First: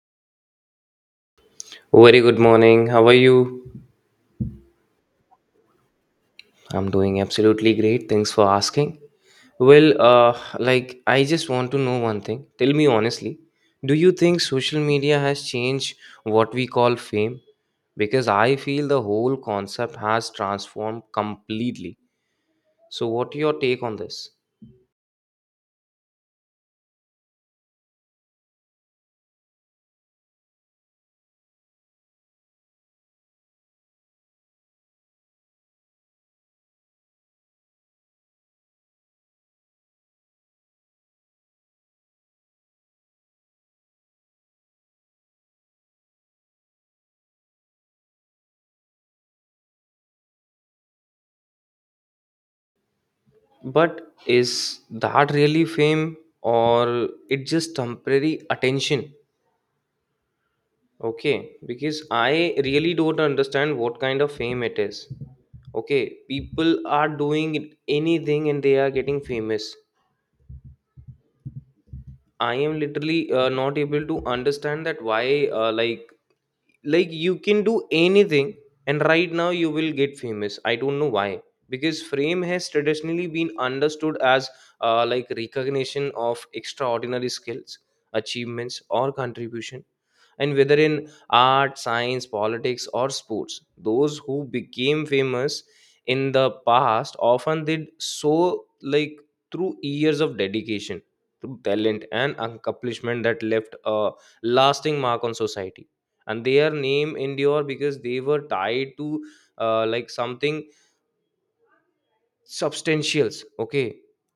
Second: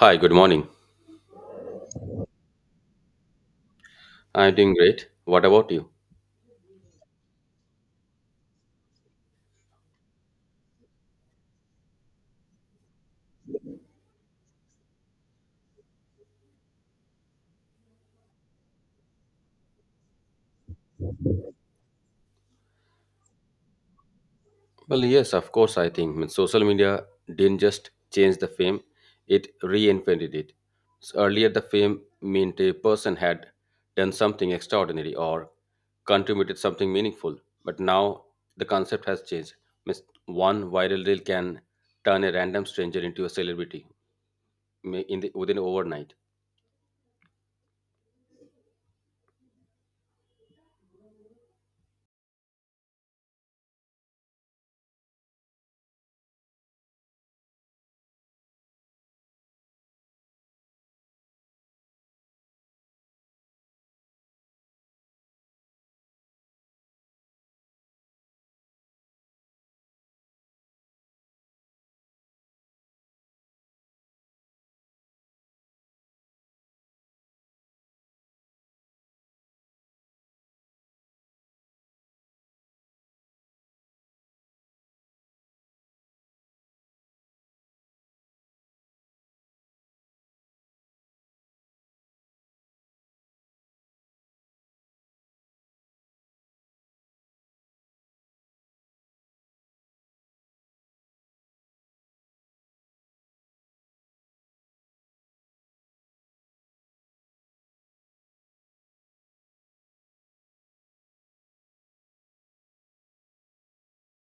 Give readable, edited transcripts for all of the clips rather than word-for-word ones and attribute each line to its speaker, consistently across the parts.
Speaker 1: Hi, good morning.
Speaker 2: Very good morning. How are you?
Speaker 1: I'm doing great. What about you?
Speaker 2: I'm doing absolutely great. Thanks for asking. Well, I just want to know one thing. Tell me honestly, do you think social media has changed what we call fame? Because I feel the whole concept has transformed completely. So, what your take on this?
Speaker 1: Well, yes, of course, I think. I mean, social media didn't just change the fame, it reinvented it. So earlier, the fame meant a person had done something extraordinary or contributed something meaningful. But now, the concept has changed. Means one viral reel can turn a random stranger into a celebrity within overnight.
Speaker 2: But is that really fame or it just temporary attention? Okay, because I really don't understand what kind of fame it is. Okay, people are doing anything and they are getting famous. I am literally not able to understand that why like you can do anything and right now you will get famous. I don't know why because fame has traditionally been understood as like recognition of extraordinary skills, achievements or contribution and whether in art science politics or sports those who became famous in the past often did so like through years of dedication through talent and accomplishment that left a lasting mark on society and their name endure because they were tied to like something substantials, okay,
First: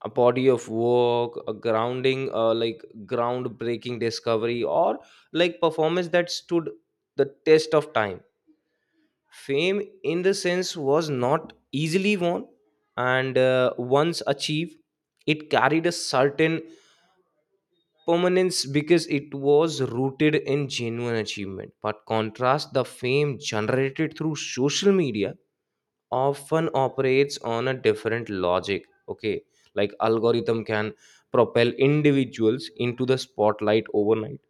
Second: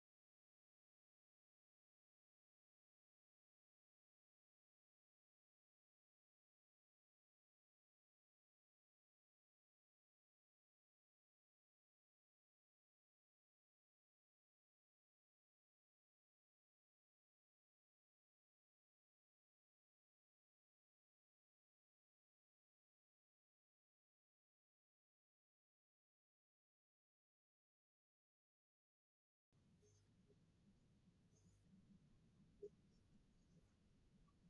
Speaker 2: a body of work, a grounding like groundbreaking discovery or like performance that stood the test of time. Fame in the sense was not easily won and once achieved it carried a certain permanence because it was rooted in genuine achievement. But contrast the fame generated through social media often operates on a different logic. Okay, like algorithm can propel individuals into the spotlight overnight,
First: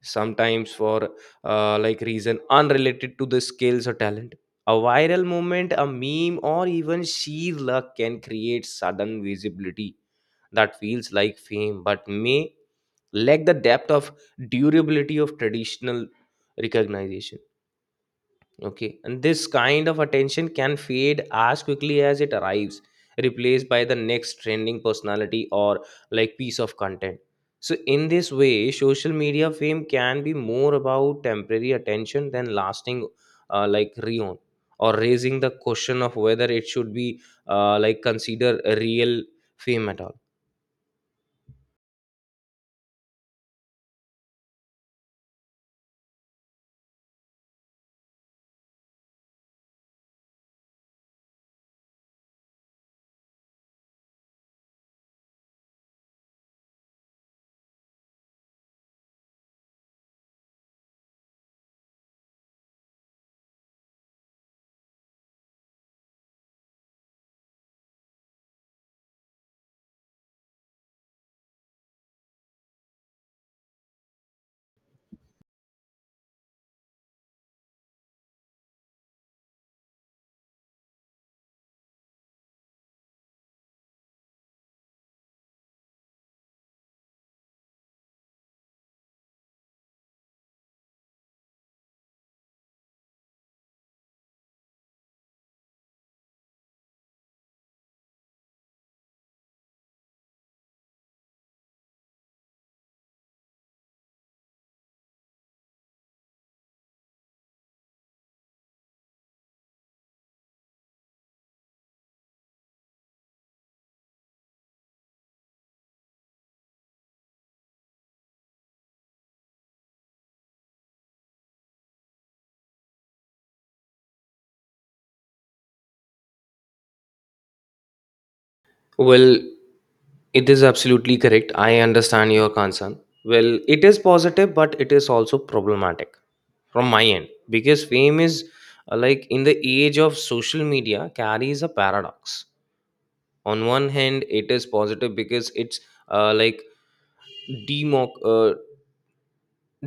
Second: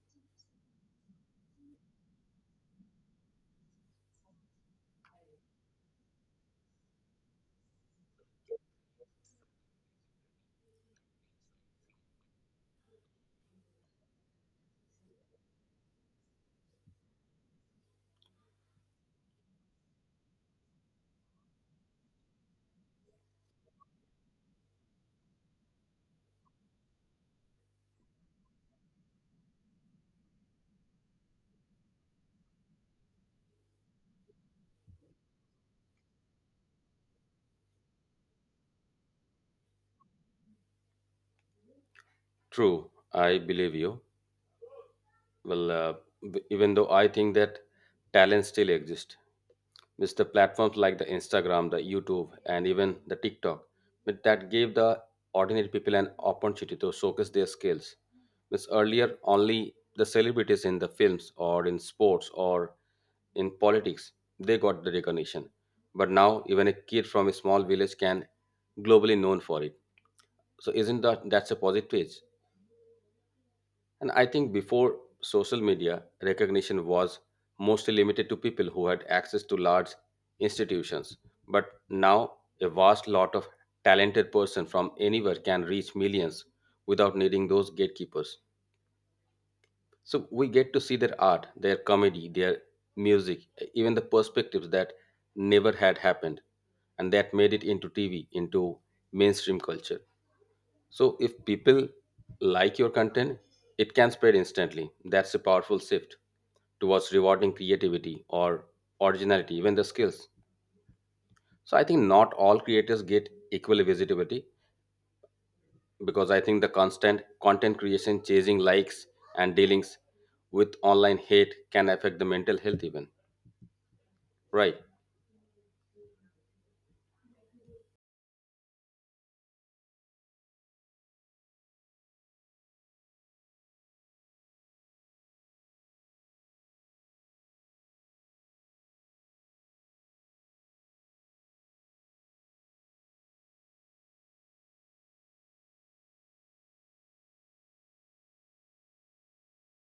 Speaker 2: sometimes for like reason unrelated to the skills or talent. A viral moment, a meme, or even sheer luck can create sudden visibility that feels like fame but may lack the depth of durability of traditional recognition. Okay, and this kind of attention can fade as quickly as it arrives, replaced by the next trending personality or like piece of content. So, in this way, social media fame can be more about temporary attention than lasting, like reon, or raising the question of whether it should be like consider a real fame at all.
Speaker 1: True, I believe you. Well, even though I think that talent still exists, with the platforms like the Instagram, the YouTube, and even the TikTok, but that gave the ordinary people an opportunity to showcase their skills. Because earlier, only the celebrities in the films or in sports or in politics they got the recognition. But now, even a kid from a small village can globally known for it. So, isn't that's a positive? And I think before social media, recognition was mostly limited to people who had access to large institutions. But now, a vast lot of talented person from anywhere can reach millions without needing those gatekeepers. So we get to see their art, their comedy, their music, even the perspectives that never had happened. And that made it into TV, into mainstream culture. So if people like your content, it can spread instantly. That's a powerful shift towards rewarding creativity or originality, even the skills. So I think not all creators get equal visibility, because I think the constant content creation, chasing likes, and dealings with online hate can affect the mental health even. Right.
Speaker 2: Well, it is absolutely correct. I understand your concern. Well, it is positive, but it is also problematic from my end because fame is like in the age of social media carries a paradox. On one hand it is positive because it's uh, like democ- uh,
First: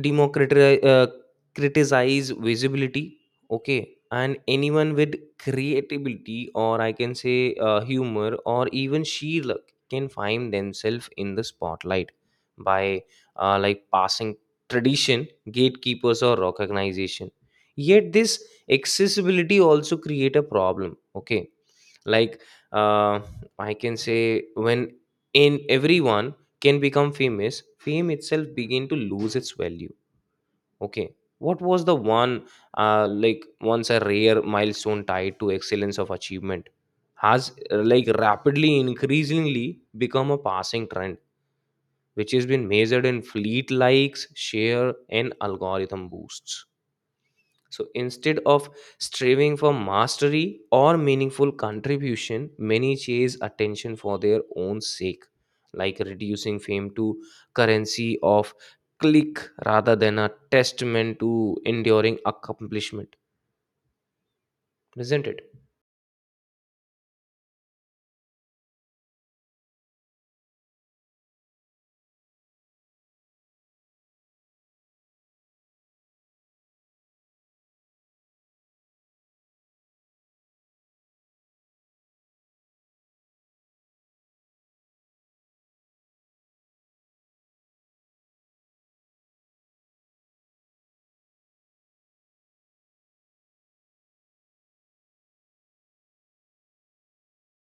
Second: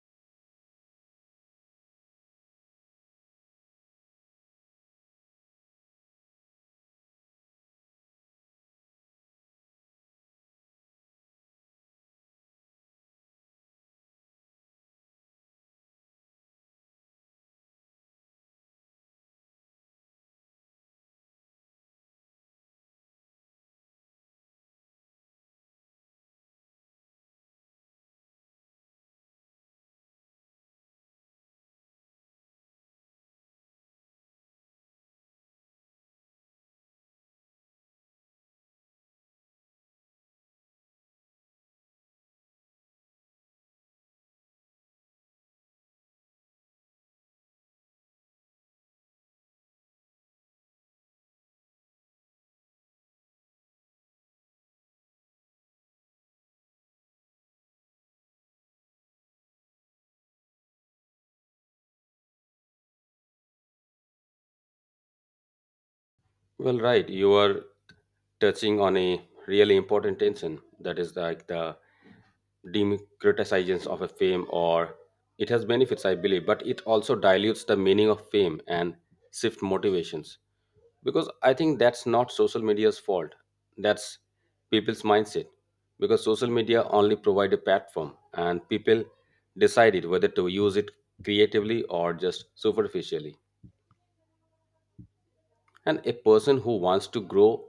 Speaker 2: democratize criticize visibility, okay, and anyone with creativity or I can say humor or even sheer luck can find themselves in the spotlight by like passing tradition gatekeepers or recognition. Yet this accessibility also create a problem. Okay, like uh, I can say when in everyone can become famous fame itself begin to lose its value. Okay, what was the one like once a rare milestone tied to excellence of achievement has like rapidly increasingly become a passing trend, which has been measured in fleet likes share and algorithm boosts. So instead of striving for mastery or meaningful contribution, many chase attention for their own sake, like reducing fame to currency of click rather than a testament to enduring accomplishment. Isn't it?
Speaker 1: Well, right. You are touching on a really important tension, that is like the democratization of a fame, or it has benefits, I believe, but it also dilutes the meaning of fame and shift motivations. Because I think that's not social media's fault, that's people's mindset. Because social media only provide a platform and people decided whether to use it creatively or just superficially. And a person who wants to grow,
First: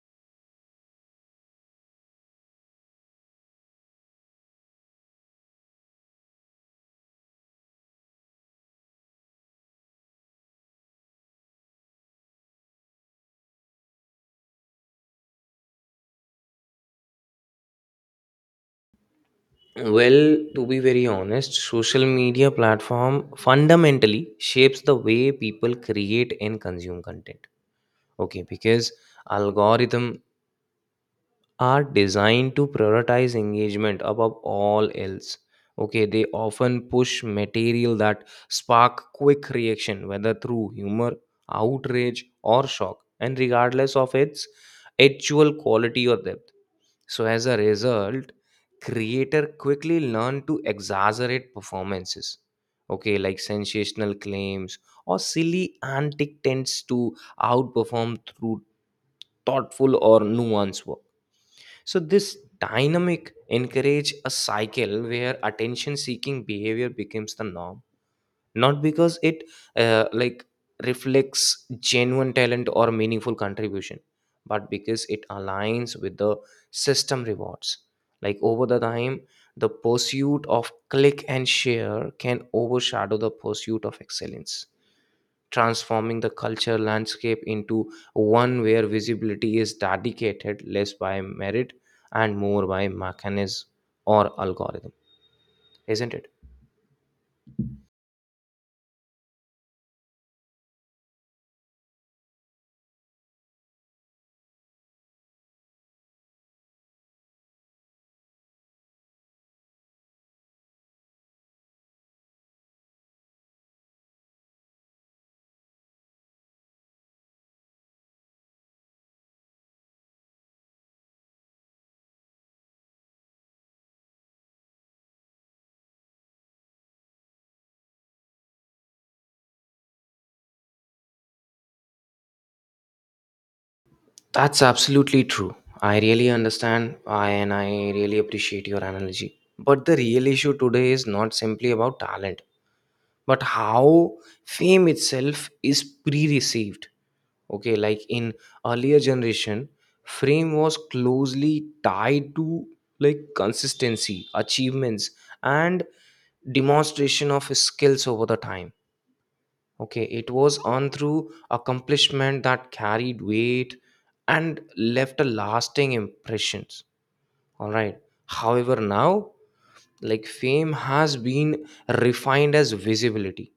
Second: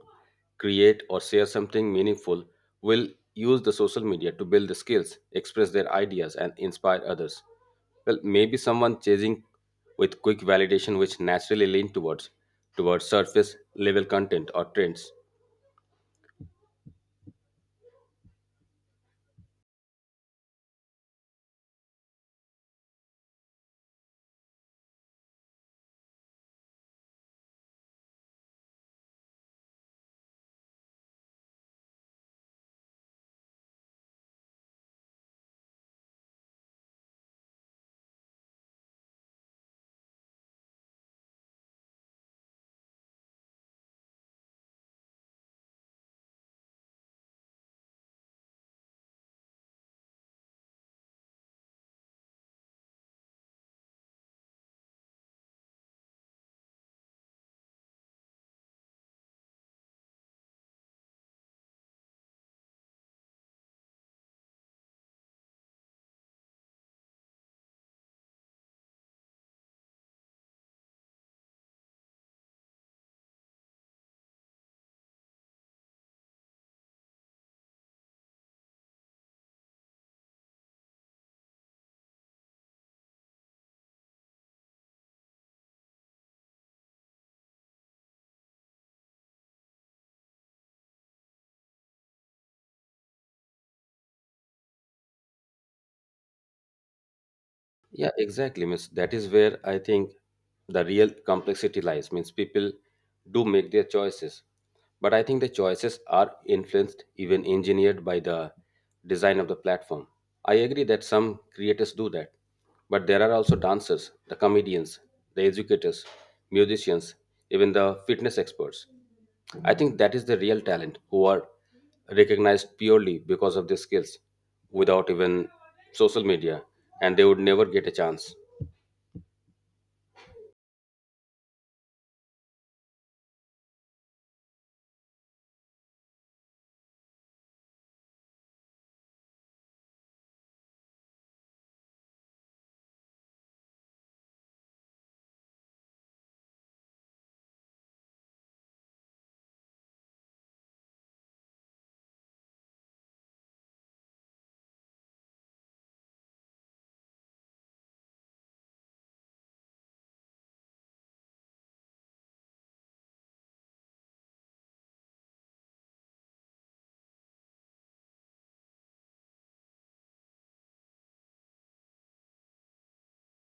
Speaker 1: create, or share something meaningful will use the social media to build the skills, express their ideas, and inspire others. Well, maybe someone chasing with quick validation which naturally lean towards surface level content or trends.
Speaker 2: Well, to be very honest, social media platform fundamentally shapes the way people create and consume content. Okay, because algorithm are designed to prioritize engagement above all else. Okay, they often push material that spark quick reaction, whether through humor, outrage, or shock, and regardless of its actual quality or depth. So, as a result, creator quickly learn to exaggerate performances. Okay, like sensational claims or silly antic tends to outperform through thoughtful or nuanced work. So this dynamic encourage a cycle where attention seeking behavior becomes the norm, not because it like reflects genuine talent or meaningful contribution, but because it aligns with the system rewards. Like over the time, the pursuit of click and share can overshadow the pursuit of excellence, transforming the culture landscape into one where visibility is dedicated less by merit and more by mechanism or algorithm. Isn't it?
Speaker 1: Yeah, exactly. Means that is where I think the real complexity lies. Means people do make their choices, but I think the choices are influenced, even engineered by the design of the platform. I agree that some creators do that, but there are also dancers, the comedians, the educators, musicians, even the fitness experts. I think that is the real talent who are recognized purely because of their skills without even social media, and they would never get a chance.
Speaker 2: That's absolutely true. I really understand I, and I really appreciate your analogy, but the real issue today is not simply about talent but how fame itself is pre-received. Okay, like in earlier generation frame was closely tied to like consistency achievements and demonstration of skills over the time. Okay, it was on through accomplishment that carried weight and left a lasting impressions. All right, however now like fame has been refined as visibility.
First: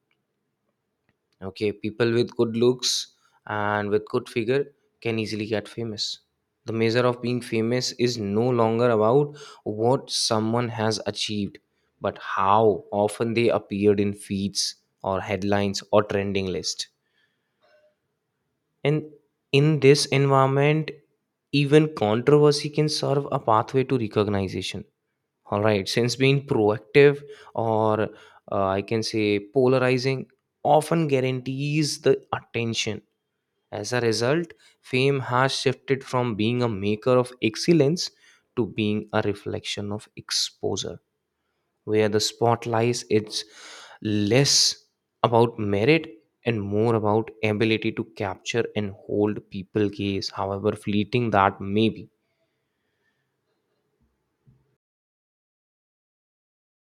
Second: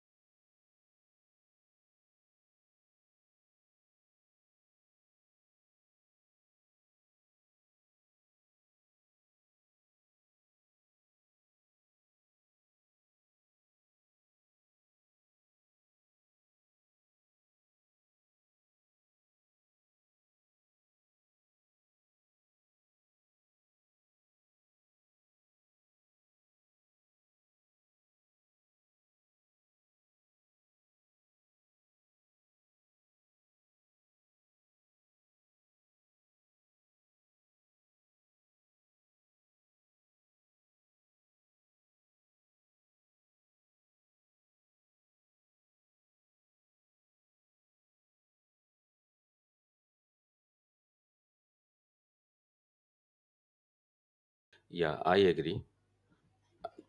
Speaker 2: Okay, people with good looks and with good figure can easily get famous. The measure of being famous is no longer about what someone has achieved, but how often they appeared in feeds or headlines or trending list. And in this environment, even controversy can serve a pathway to recognition. All right, since being proactive or I can say polarizing often guarantees the attention. As a result, fame has shifted from being a maker of excellence to being a reflection of exposure, where the spotlight is less about merit and more about ability to capture and hold people gaze, however fleeting that may be.
Speaker 1: Yeah, I agree.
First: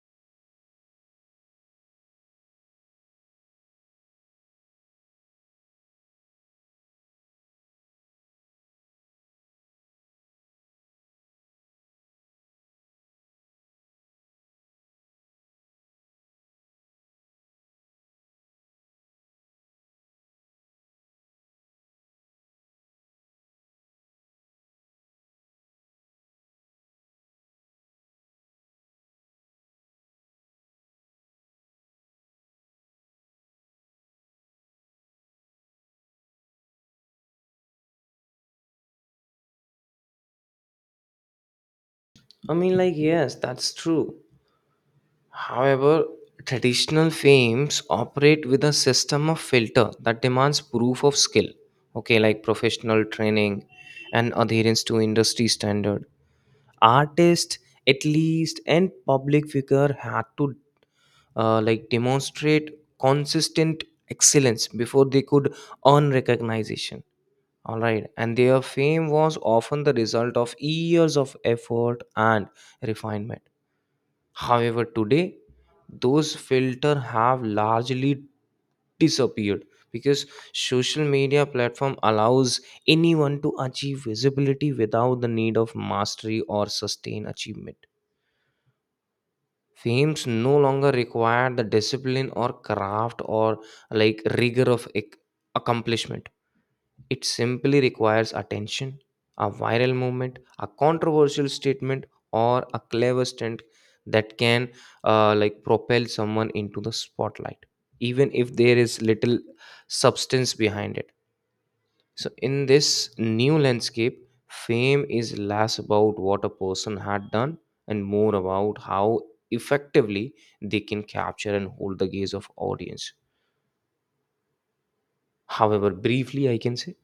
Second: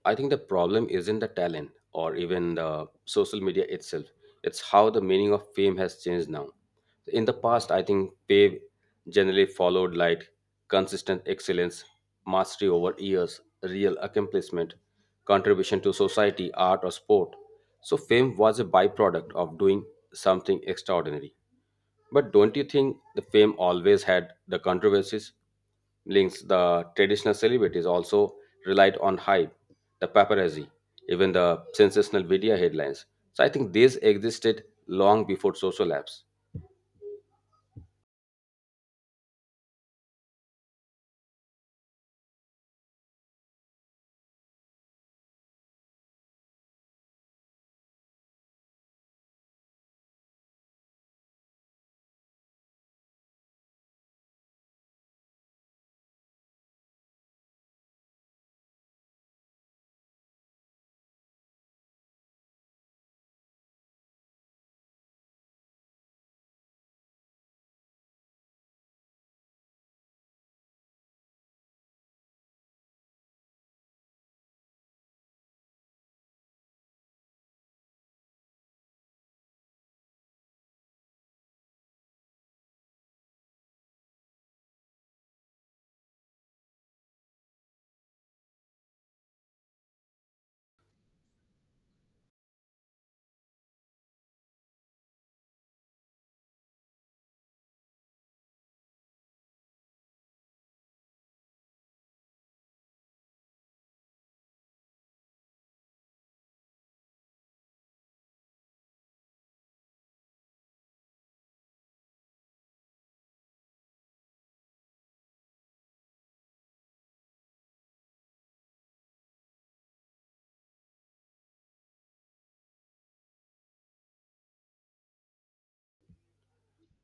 Speaker 1: I think the problem isn't the talent or even the social media itself. It's how the meaning of fame has changed now. In the past, I think fame generally followed like consistent excellence, mastery over years, real accomplishment, contribution to society, art, or sport. So, fame was a byproduct of doing something extraordinary. But don't you think the fame always had the controversies? Links, the traditional celebrities also relied on hype, the paparazzi, even the sensational media headlines. So I think these existed long before social apps.
Speaker 2: I mean, like, yes, that's true. However, traditional fames operate with a system of filter that demands proof of skill, okay, like professional training and adherence to industry standard. Artists, at least, and public figure had to like demonstrate consistent excellence before they could earn recognition. All right, and their fame was often the result of years of effort and refinement. However, today those filter have largely disappeared because social media platform allows anyone to achieve visibility without the need of mastery or sustained achievement. Fames no longer require the discipline or craft or like rigor of accomplishment. It simply requires attention, a viral movement, a controversial statement, or a clever stunt that can like propel someone into the spotlight, even if there is little substance behind it. So, in this new landscape, fame is less about what a person had done and more about how effectively they can capture and hold the gaze of audience. However, briefly, I can say,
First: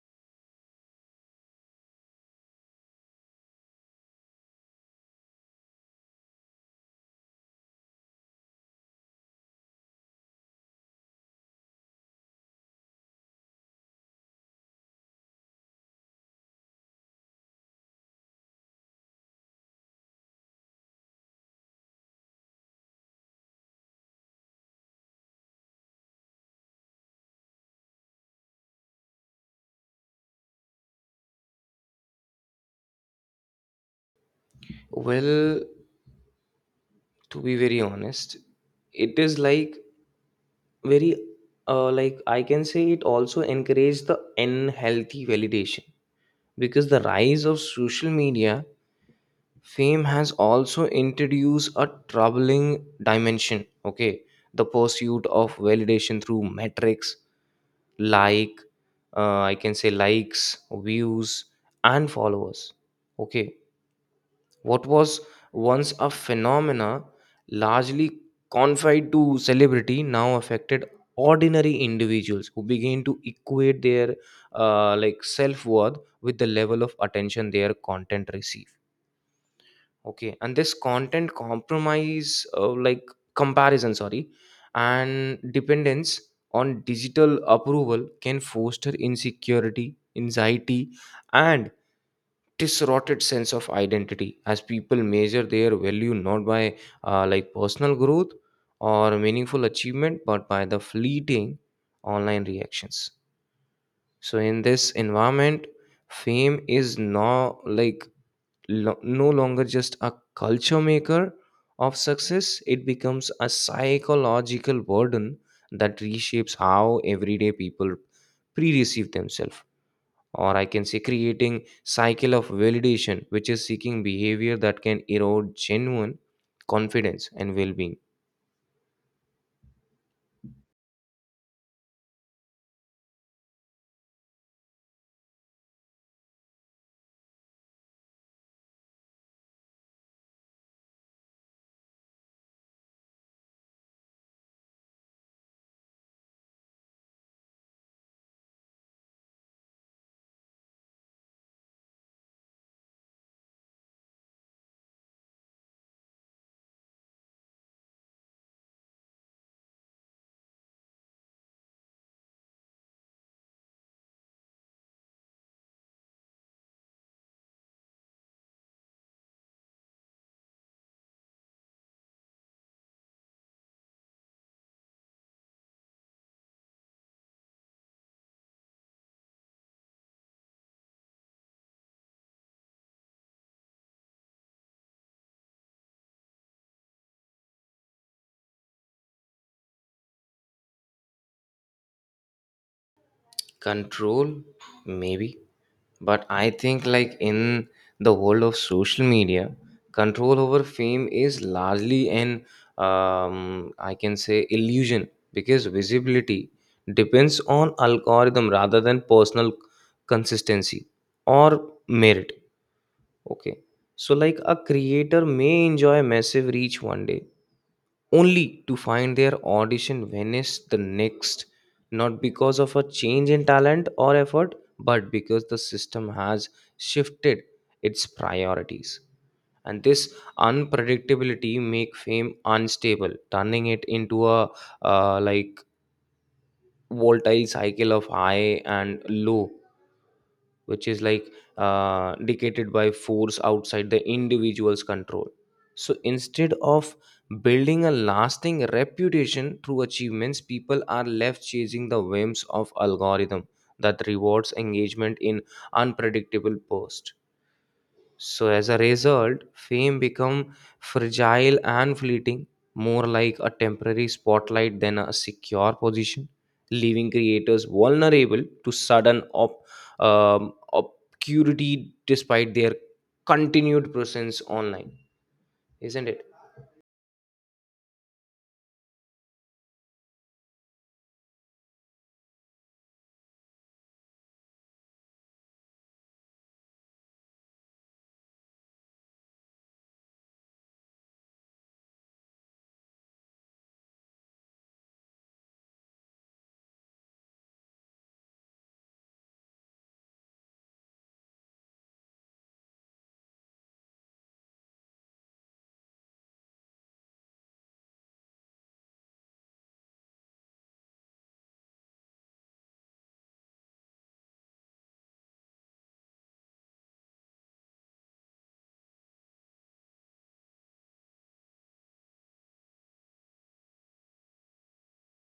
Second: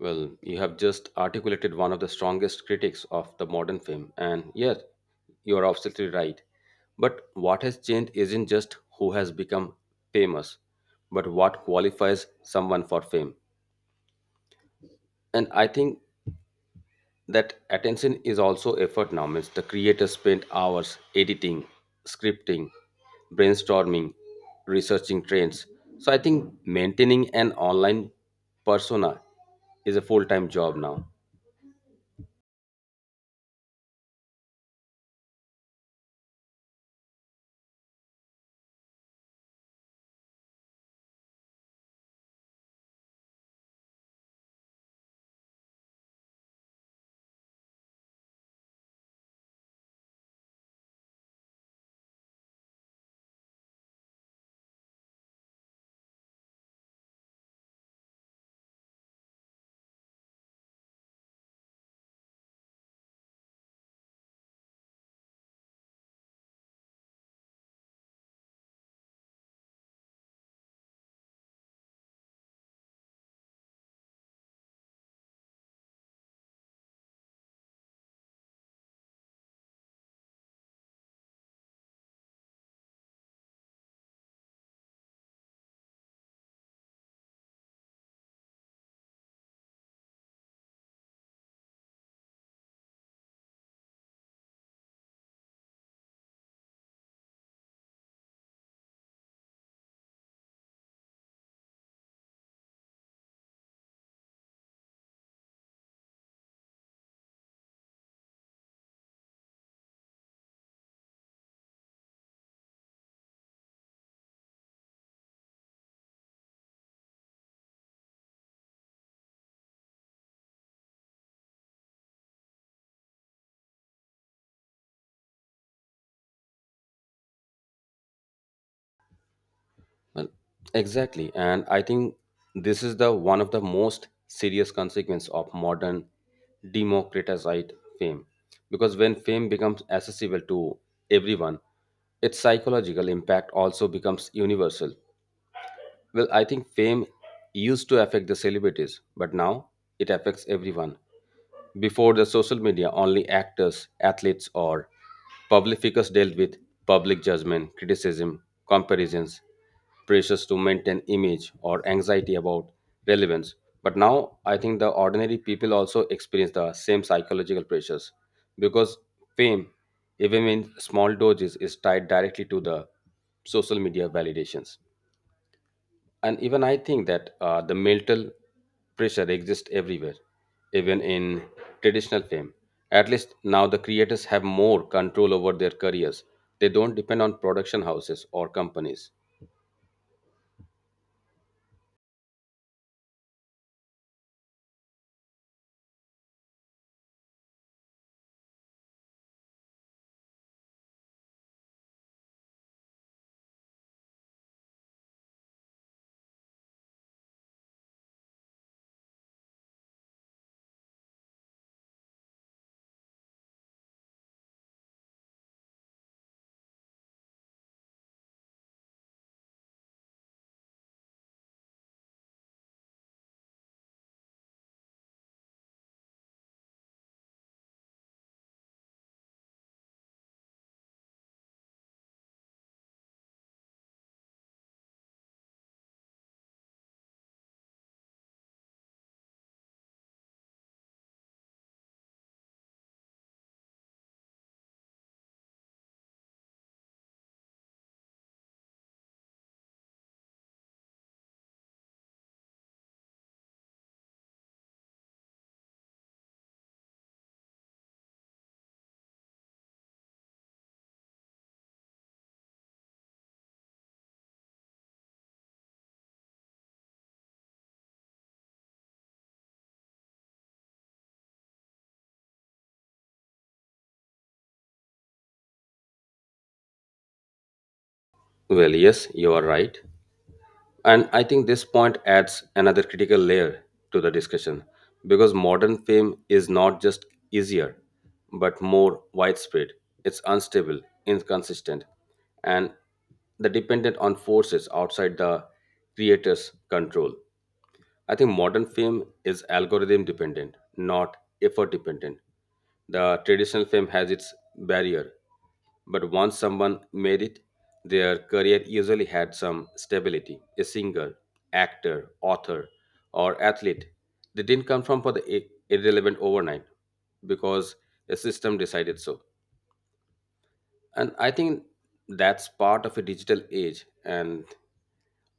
Speaker 1: Well, you have just articulated one of the strongest critics of the modern fame, and yes, you are absolutely right. But what has changed isn't just who has become famous, but what qualifies someone for fame. And I think that attention is also effort now. Means the creator spent hours editing, scripting, brainstorming, researching trends. So I think maintaining an online persona is a full-time job now.
Speaker 2: well, to be very honest it is like very like I can say it also encouraged the unhealthy validation because the rise of social media fame has also introduced a troubling dimension. Okay, the pursuit of validation through metrics like I can say likes, views, and followers, okay. What was once a phenomena largely confined to celebrity now affected ordinary individuals who began to equate their like self-worth with the level of attention their content receive. Okay, and this content compromise like comparison, sorry, and dependence on digital approval can foster insecurity anxiety and distorted sense of identity as people measure their value not by like personal growth or meaningful achievement but by the fleeting online reactions. So in this environment fame is now like no longer just a culture maker of success, it becomes a psychological burden that reshapes how everyday people pre-receive themselves, or I can say creating cycle of validation which is seeking behavior that can erode genuine confidence and well-being.
Speaker 1: Well, exactly. And I think this is the one of the most serious consequence of modern democratized fame, because when fame becomes accessible to everyone, its psychological impact also becomes universal. Well, I think fame used to affect the celebrities, but now it affects everyone. Before the social media, only actors, athletes, or public figures dealt with public judgment, criticism, comparisons, pressures to maintain image, or anxiety about relevance. But now I think the ordinary people also experience the same psychological pressures, because fame, even in small doses, is tied directly to the social media validations. And even I think that the mental pressure exists everywhere, even in traditional film. At least now the creators have more control over their careers. They don't depend on production houses or companies.
Speaker 2: Control, maybe, but I think like in the world of social media control over fame is largely an I can say illusion because visibility depends on algorithm rather than personal consistency or merit. Okay. So, like a creator may enjoy massive reach one day only to find their audition vanish the next, not because of a change in talent or effort, but because the system has shifted its priorities. And this unpredictability make fame unstable, turning it into a like volatile cycle of high and low, which is like dictated by force outside the individual's control. So instead of building a lasting reputation through achievements, people are left chasing the whims of algorithm that rewards engagement in unpredictable posts. So as a result, fame become fragile and fleeting, more like a temporary spotlight than a secure position, leaving creators vulnerable to sudden obscurity despite their continued presence online. Isn't it?
Speaker 1: Well, yes, you are right. And I think this point adds another critical layer to the discussion, because modern fame is not just easier, but more widespread. It's unstable, inconsistent, and the dependent on forces outside the creator's control. I think modern fame is algorithm dependent, not effort dependent. The traditional fame has its barrier, but once someone made it, their career usually had some stability. A singer, actor, author, or athlete, they didn't come from for the irrelevant overnight because a system decided so. And I think that's part of a digital age, and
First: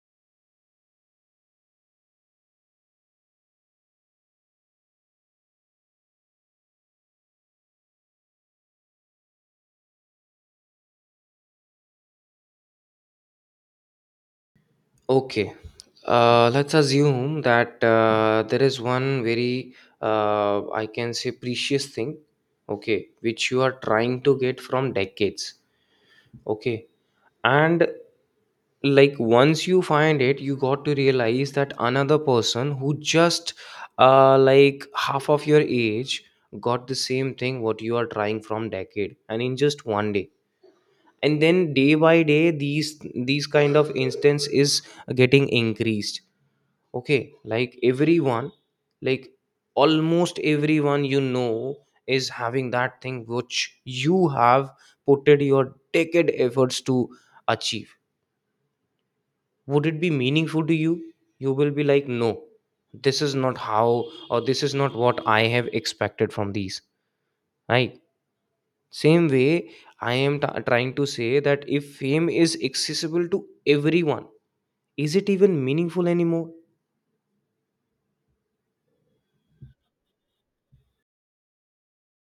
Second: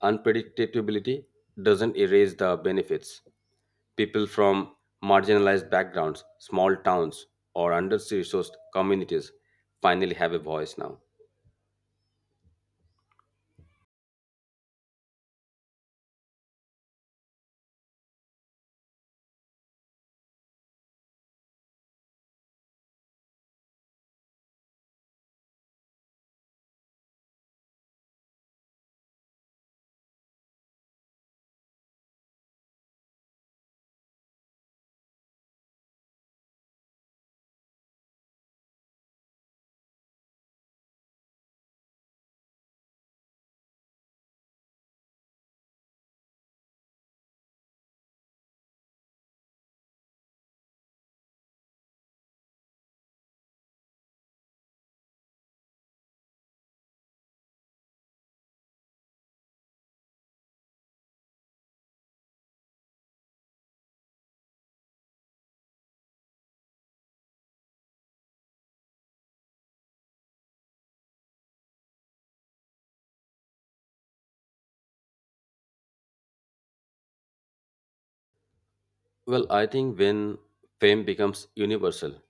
Speaker 1: unpredictability doesn't erase the benefits. People from marginalized backgrounds, small towns, or under resourced communities finally have a voice now.
Speaker 2: Okay. Let's assume that there is one very, I can say, precious thing, okay, which you are trying to get from decades. Okay. And like once you find it you got to realize that another person who just like half of your age got the same thing what you are trying from decade and in just one day. And then day by day these kind of instance is getting increased. Okay, like everyone, like almost everyone you know, is having that thing which you have put in your decade efforts to achieve. Would it be meaningful to you? You will be like, no, this is not how or this is not what I have expected from these, right? Same way, I am trying to say that if fame is accessible to everyone, is it even meaningful anymore?
Speaker 1: Well, I think when fame becomes universal,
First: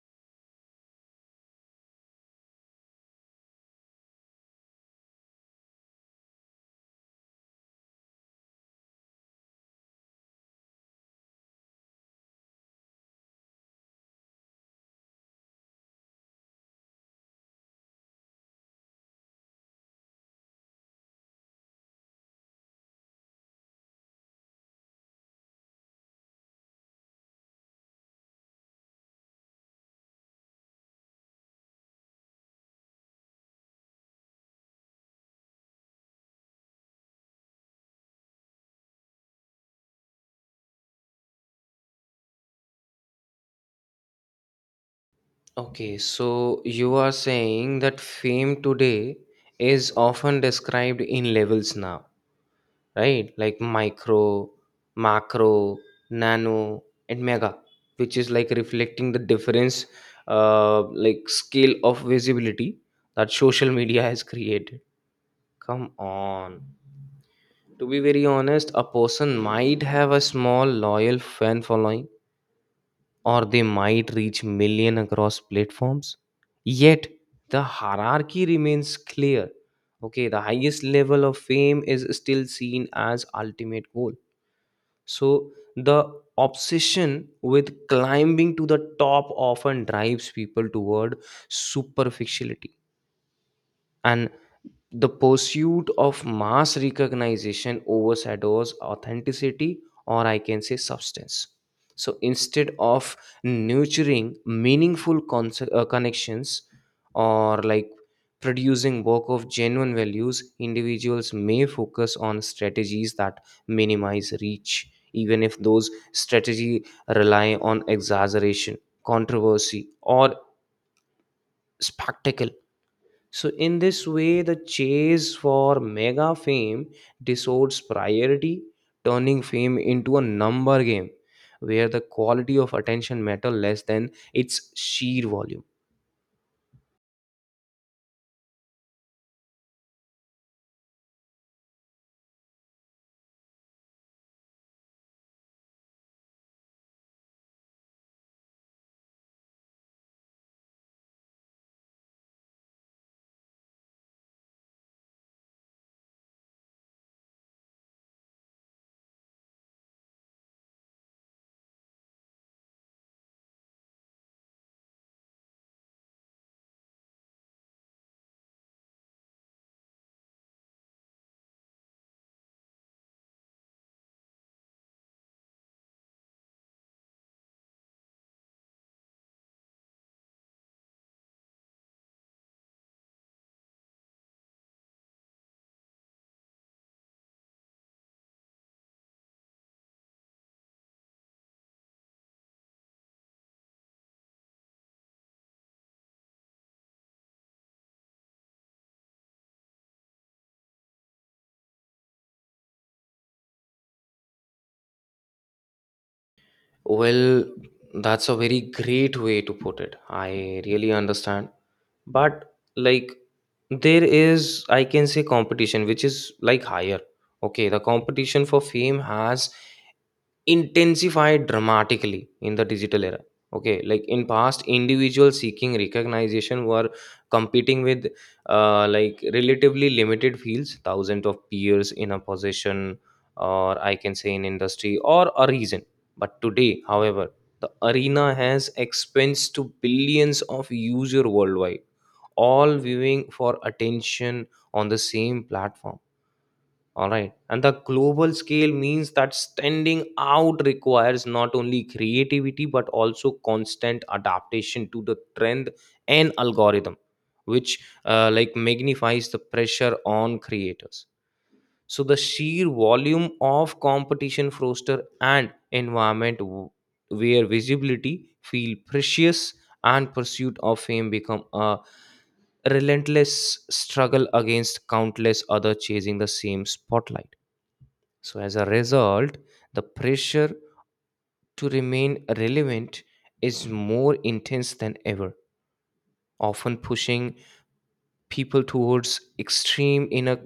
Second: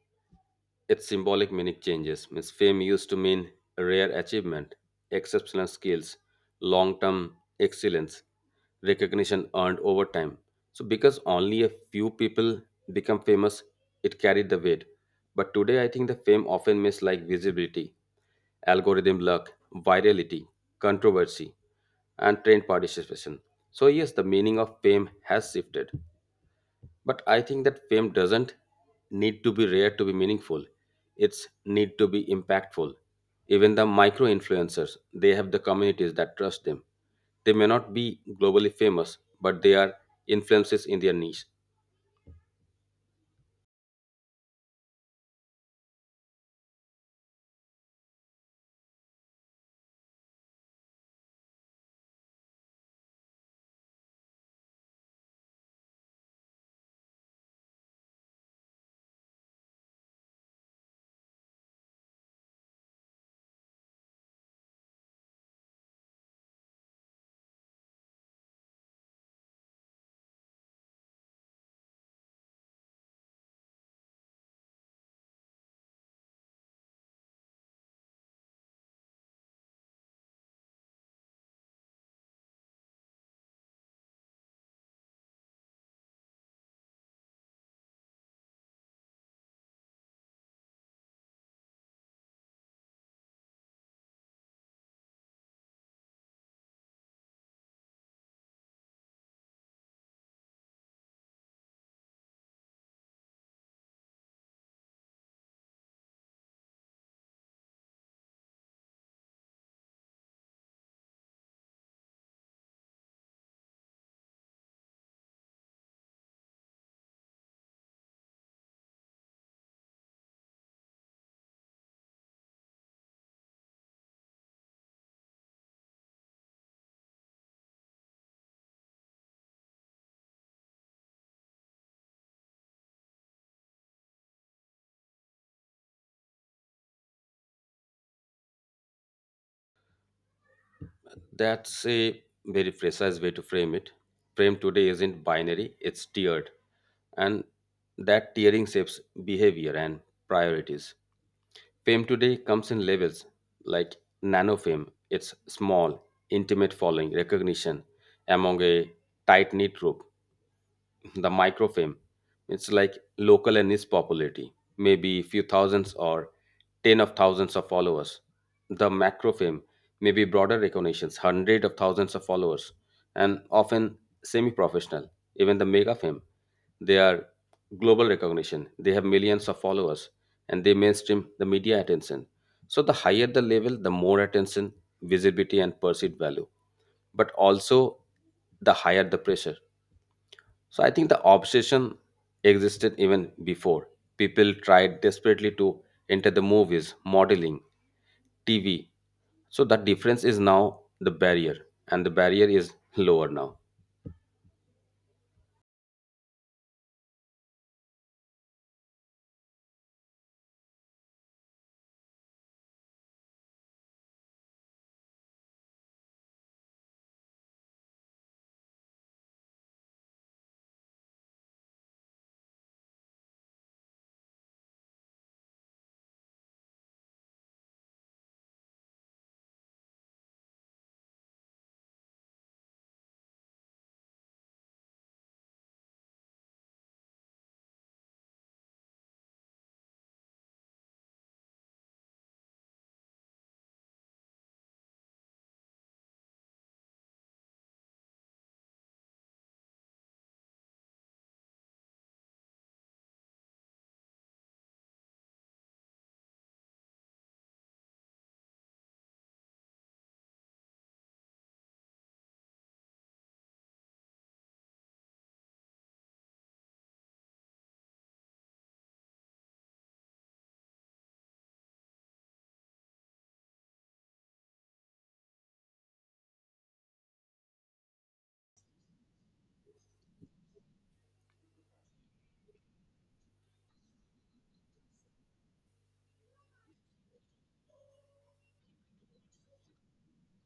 Speaker 1: its symbolic meaning changes. Means fame used to mean rare achievement, exceptional skills, long-term excellence, recognition earned over time. So because only a few people become famous, it carried the weight. But today I think the fame often means like visibility, algorithm luck, virality, controversy, and trend participation. So yes, the meaning of fame has shifted. But I think that fame doesn't need to be rare to be meaningful. It's need to be impactful. Even the micro influencers, they have the communities that trust them. They may not be globally famous, but they are influences in their niche.
Speaker 2: Okay, so you are saying that fame today is often described in levels now, right? Like micro, macro, nano, and mega, which is like reflecting the difference, like scale of visibility that social media has created. Come on. To be very honest, a person might have a small loyal fan following or they might reach million across platforms, yet the hierarchy remains clear. Okay, the highest level of fame is still seen as ultimate goal. So the obsession with climbing to the top often drives people toward superficiality, and the pursuit of mass recognition overshadows authenticity, or I can say substance. So instead of nurturing meaningful connections, or like producing work of genuine values, individuals may focus on strategies that minimize reach, even if those strategy rely on exaggeration, controversy, or spectacle. So, in this way, the chase for mega fame distorts priority, turning fame into a number game where the quality of attention matter less than its sheer volume.
Speaker 1: That's a very precise way to frame it. Frame today isn't binary, it's tiered. And that tiering shapes behavior and priorities. Fame today comes in levels, like nano fame, it's small, intimate following, recognition among a tight knit group. The microfilm, it's like local, and its popularity maybe few thousands or ten of thousands of followers. The macrofilm may be broader recognitions, hundred of thousands of followers, and often semi-professional. Even the megafilm, they are global recognition, they have millions of followers, and they mainstream the media attention. So the higher the level, the more attention, visibility, and perceived value, but also the higher the pressure. So I think the obsession existed even before. People tried desperately to enter the movies, modeling, TV. So that difference is now the barrier, and the barrier is lower now.
Speaker 2: Well, that's a very great way to put it. I really understand. But, like, there is, I can say, competition, which is like higher. Okay, the competition for fame has intensified dramatically in the digital era. Okay, like in past, individuals seeking recognition were competing with like relatively limited fields, thousands of peers in a position, or I can say in industry or a region. But today, however, the arena has expensed to billions of users worldwide, all viewing for attention on the same platform. All right. And the global scale means that standing out requires not only creativity but also constant adaptation to the trend and algorithm, which like magnifies the pressure on creators. So the sheer volume of competition foster and environment where visibility feel precious and pursuit of fame become a relentless struggle against countless other chasing the same spotlight. So, as a result, the pressure to remain relevant is more intense than ever, often pushing people towards extreme in a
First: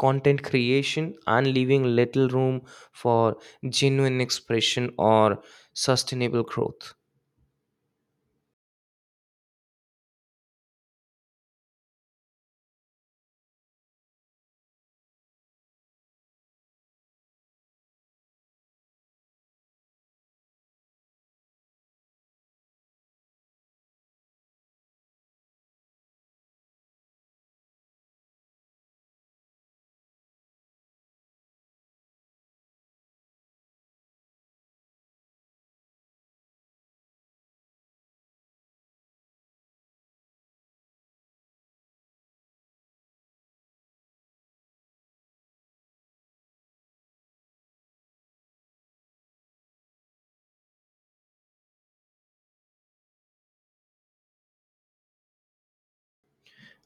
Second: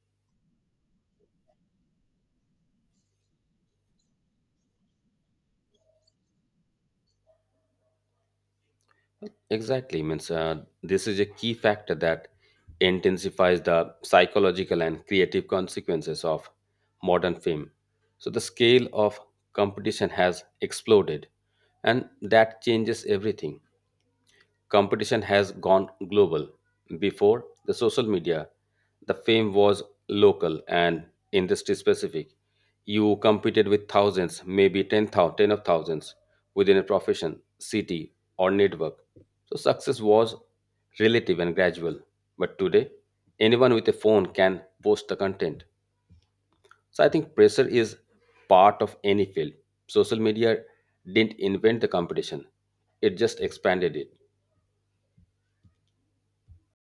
Speaker 2: content creation and leaving little room for genuine expression or sustainable growth.
Speaker 1: Exactly. Means this is a key factor that intensifies the psychological and creative consequences of modern film. So the scale of competition has exploded, and that changes everything. Competition has gone global. Before the social media, the fame was local and industry specific. You competed with thousands, maybe 10, ten of thousands within a profession, city, or network. So success was relative and gradual. But today, anyone with a phone can post the content. So I think pressure is part of any field. Social media didn't invent the competition, it just expanded it.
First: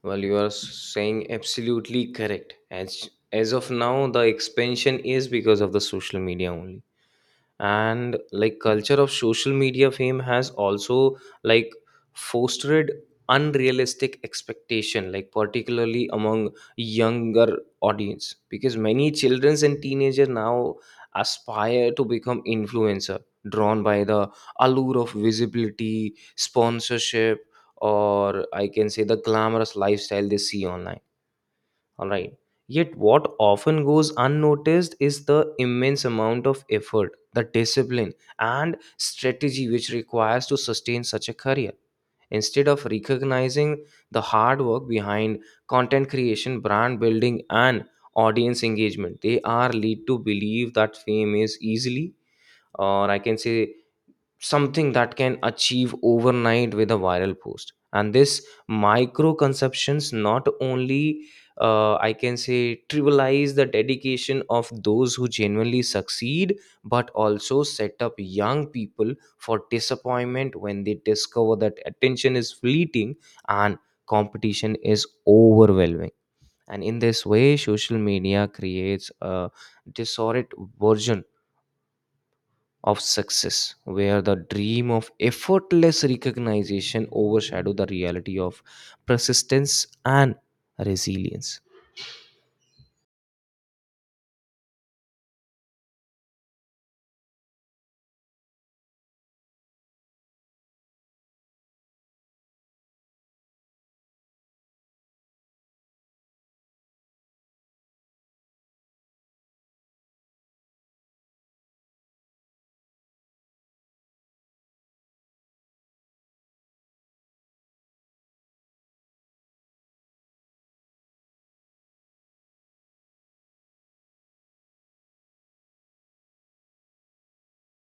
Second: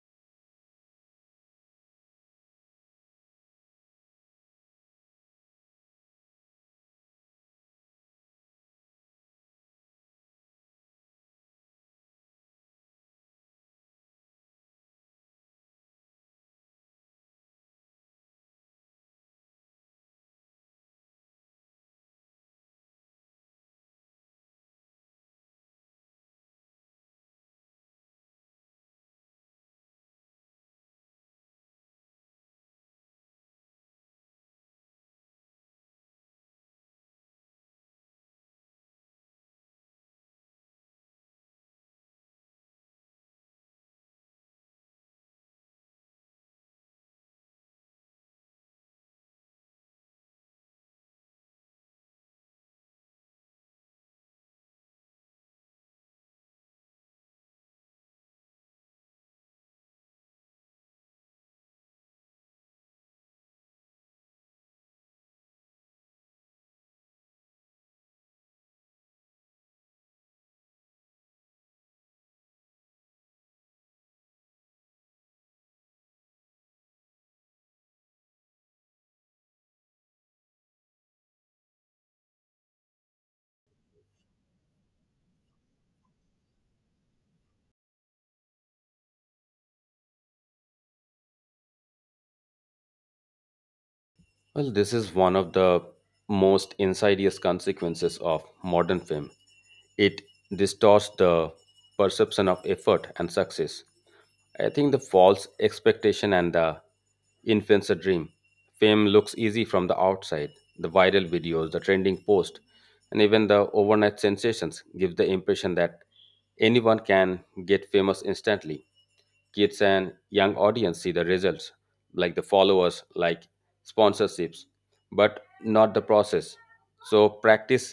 Speaker 2: Well, you are saying absolutely correct. As of now, the expansion is because of the social media only, and like culture of social media fame has also like fostered unrealistic expectation, like particularly among younger audience, because many childrens and teenager now aspire to become influencer, drawn by the allure of visibility sponsorship, or I can say the glamorous lifestyle they see online. All right. Yet, what often goes unnoticed is the immense amount of effort, the discipline, and strategy which requires to sustain such a career. Instead of recognizing the hard work behind content creation, brand building, and audience engagement, they are lead to believe that fame is easily, or I can say something that can achieve overnight with a viral post. And this micro conceptions not only I can say trivialize the dedication of those who genuinely succeed, but also set up young people for disappointment when they discover that attention is fleeting and competition is overwhelming. And in this way, social media creates a disordered version of success where the dream of effortless recognition overshadow the reality of persistence and resilience.
Speaker 1: Well, this is one of the most insidious consequences of modern film. It distorts the perception of effort and success. I think the false expectation and the influencer dream. Fame looks easy from the outside. The viral videos, the trending post, and even the overnight sensations give the impression that anyone can get famous instantly. Kids and young audience see the results, like the followers, like sponsorships, but not the process. So practice,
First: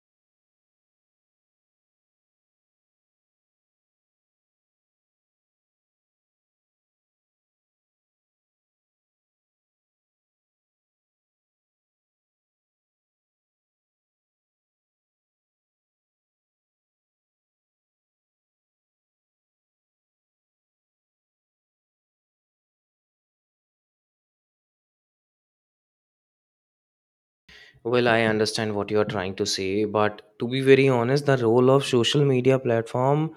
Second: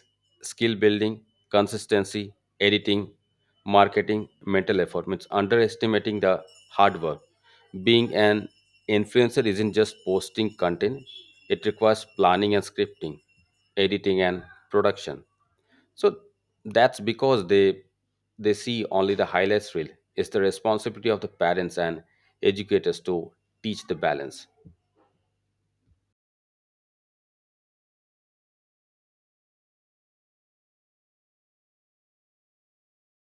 Speaker 1: skill building, consistency, editing, marketing, mental effort, means underestimating the hard work. Being an influencer isn't just posting content, it requires planning and scripting, editing and production. So that's because they see only the highlights reel. It's the responsibility of the parents and educators to teach the balance.
Speaker 2: Well, I understand what you are trying to say, but to be very honest, the role of social media platform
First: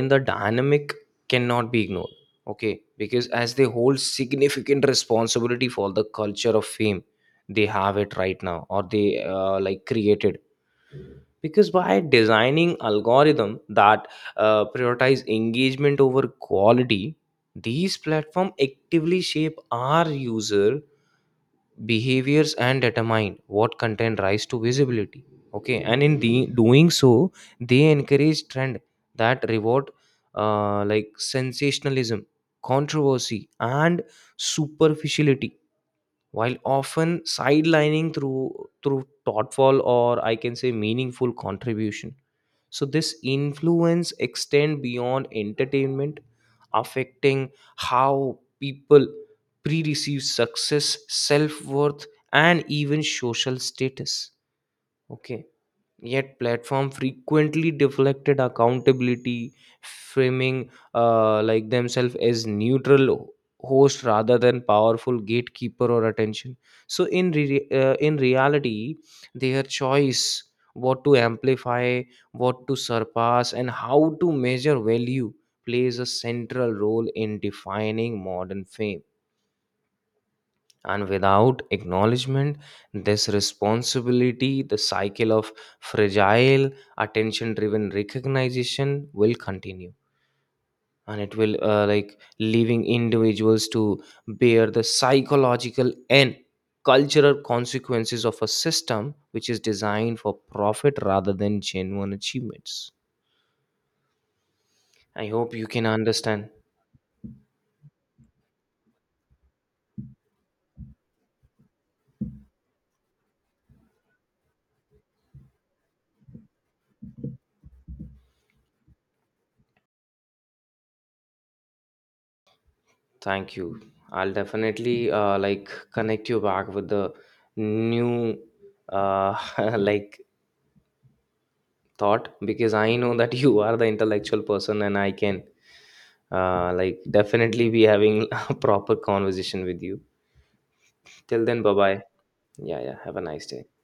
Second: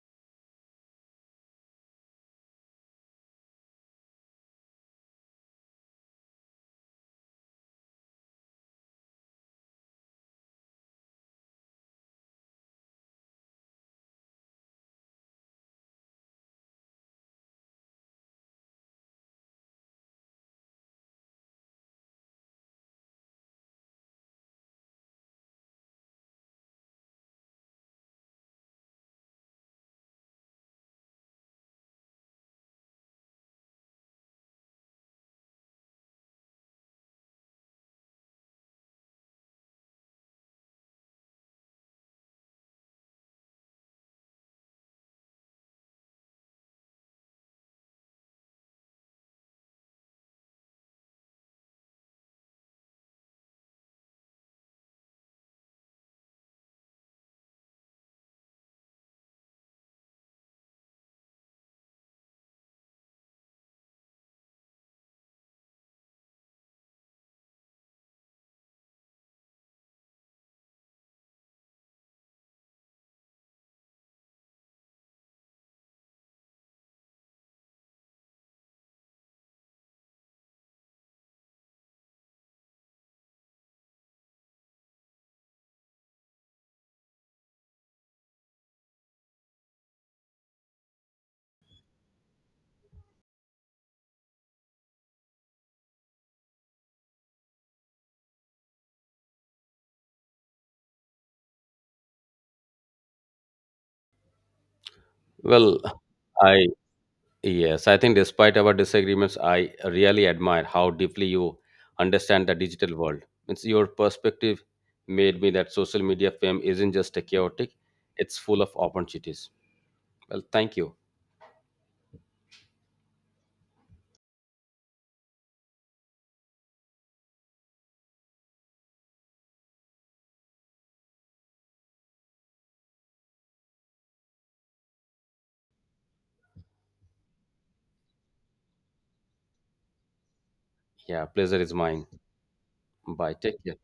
Speaker 2: in the dynamic cannot be ignored. Okay, because as they hold significant responsibility for the culture of fame they have it right now, or they like created, because by designing algorithm that prioritize engagement over quality, these platform actively shape our user behaviors and determine what content rise to visibility. Okay, and in the doing so, they encourage trend that reward like sensationalism, controversy, and superficiality, while often sidelining through thoughtful, or I can say meaningful contribution. So this influence extend beyond entertainment, affecting how people pre-receive success, self-worth, and even social status. Okay. Yet platform frequently deflected accountability, framing like themselves as neutral host rather than powerful gatekeeper or attention. So in in reality, their choice what to amplify, what to surpass, and how to measure value plays a central role in defining modern fame. And without acknowledgement, this responsibility, the cycle of fragile, attention driven recognition will continue. And it will, like, leaving individuals to bear the psychological and cultural consequences of a system which is designed for profit rather than genuine achievements. I hope you
Speaker 1: Well,
Speaker 2: can understand.
Speaker 1: I yes, I think despite our disagreements, I really admire how deeply you understand the digital world. It's your perspective made me that social media fame isn't just a chaotic; it's full of opportunities. Well, thank you.
Speaker 2: Thank you. I'll definitely like connect you back with the new uh, like thought, because I know that you are the intellectual person, and I can like definitely be having a proper conversation with you.
Speaker 1: Yeah,
Speaker 2: Till
Speaker 1: pleasure
Speaker 2: then,
Speaker 1: is
Speaker 2: bye bye.
Speaker 1: mine.
Speaker 2: Yeah, yeah. Have a
Speaker 1: Bye.
Speaker 2: nice
Speaker 1: Take
Speaker 2: day.
Speaker 1: care.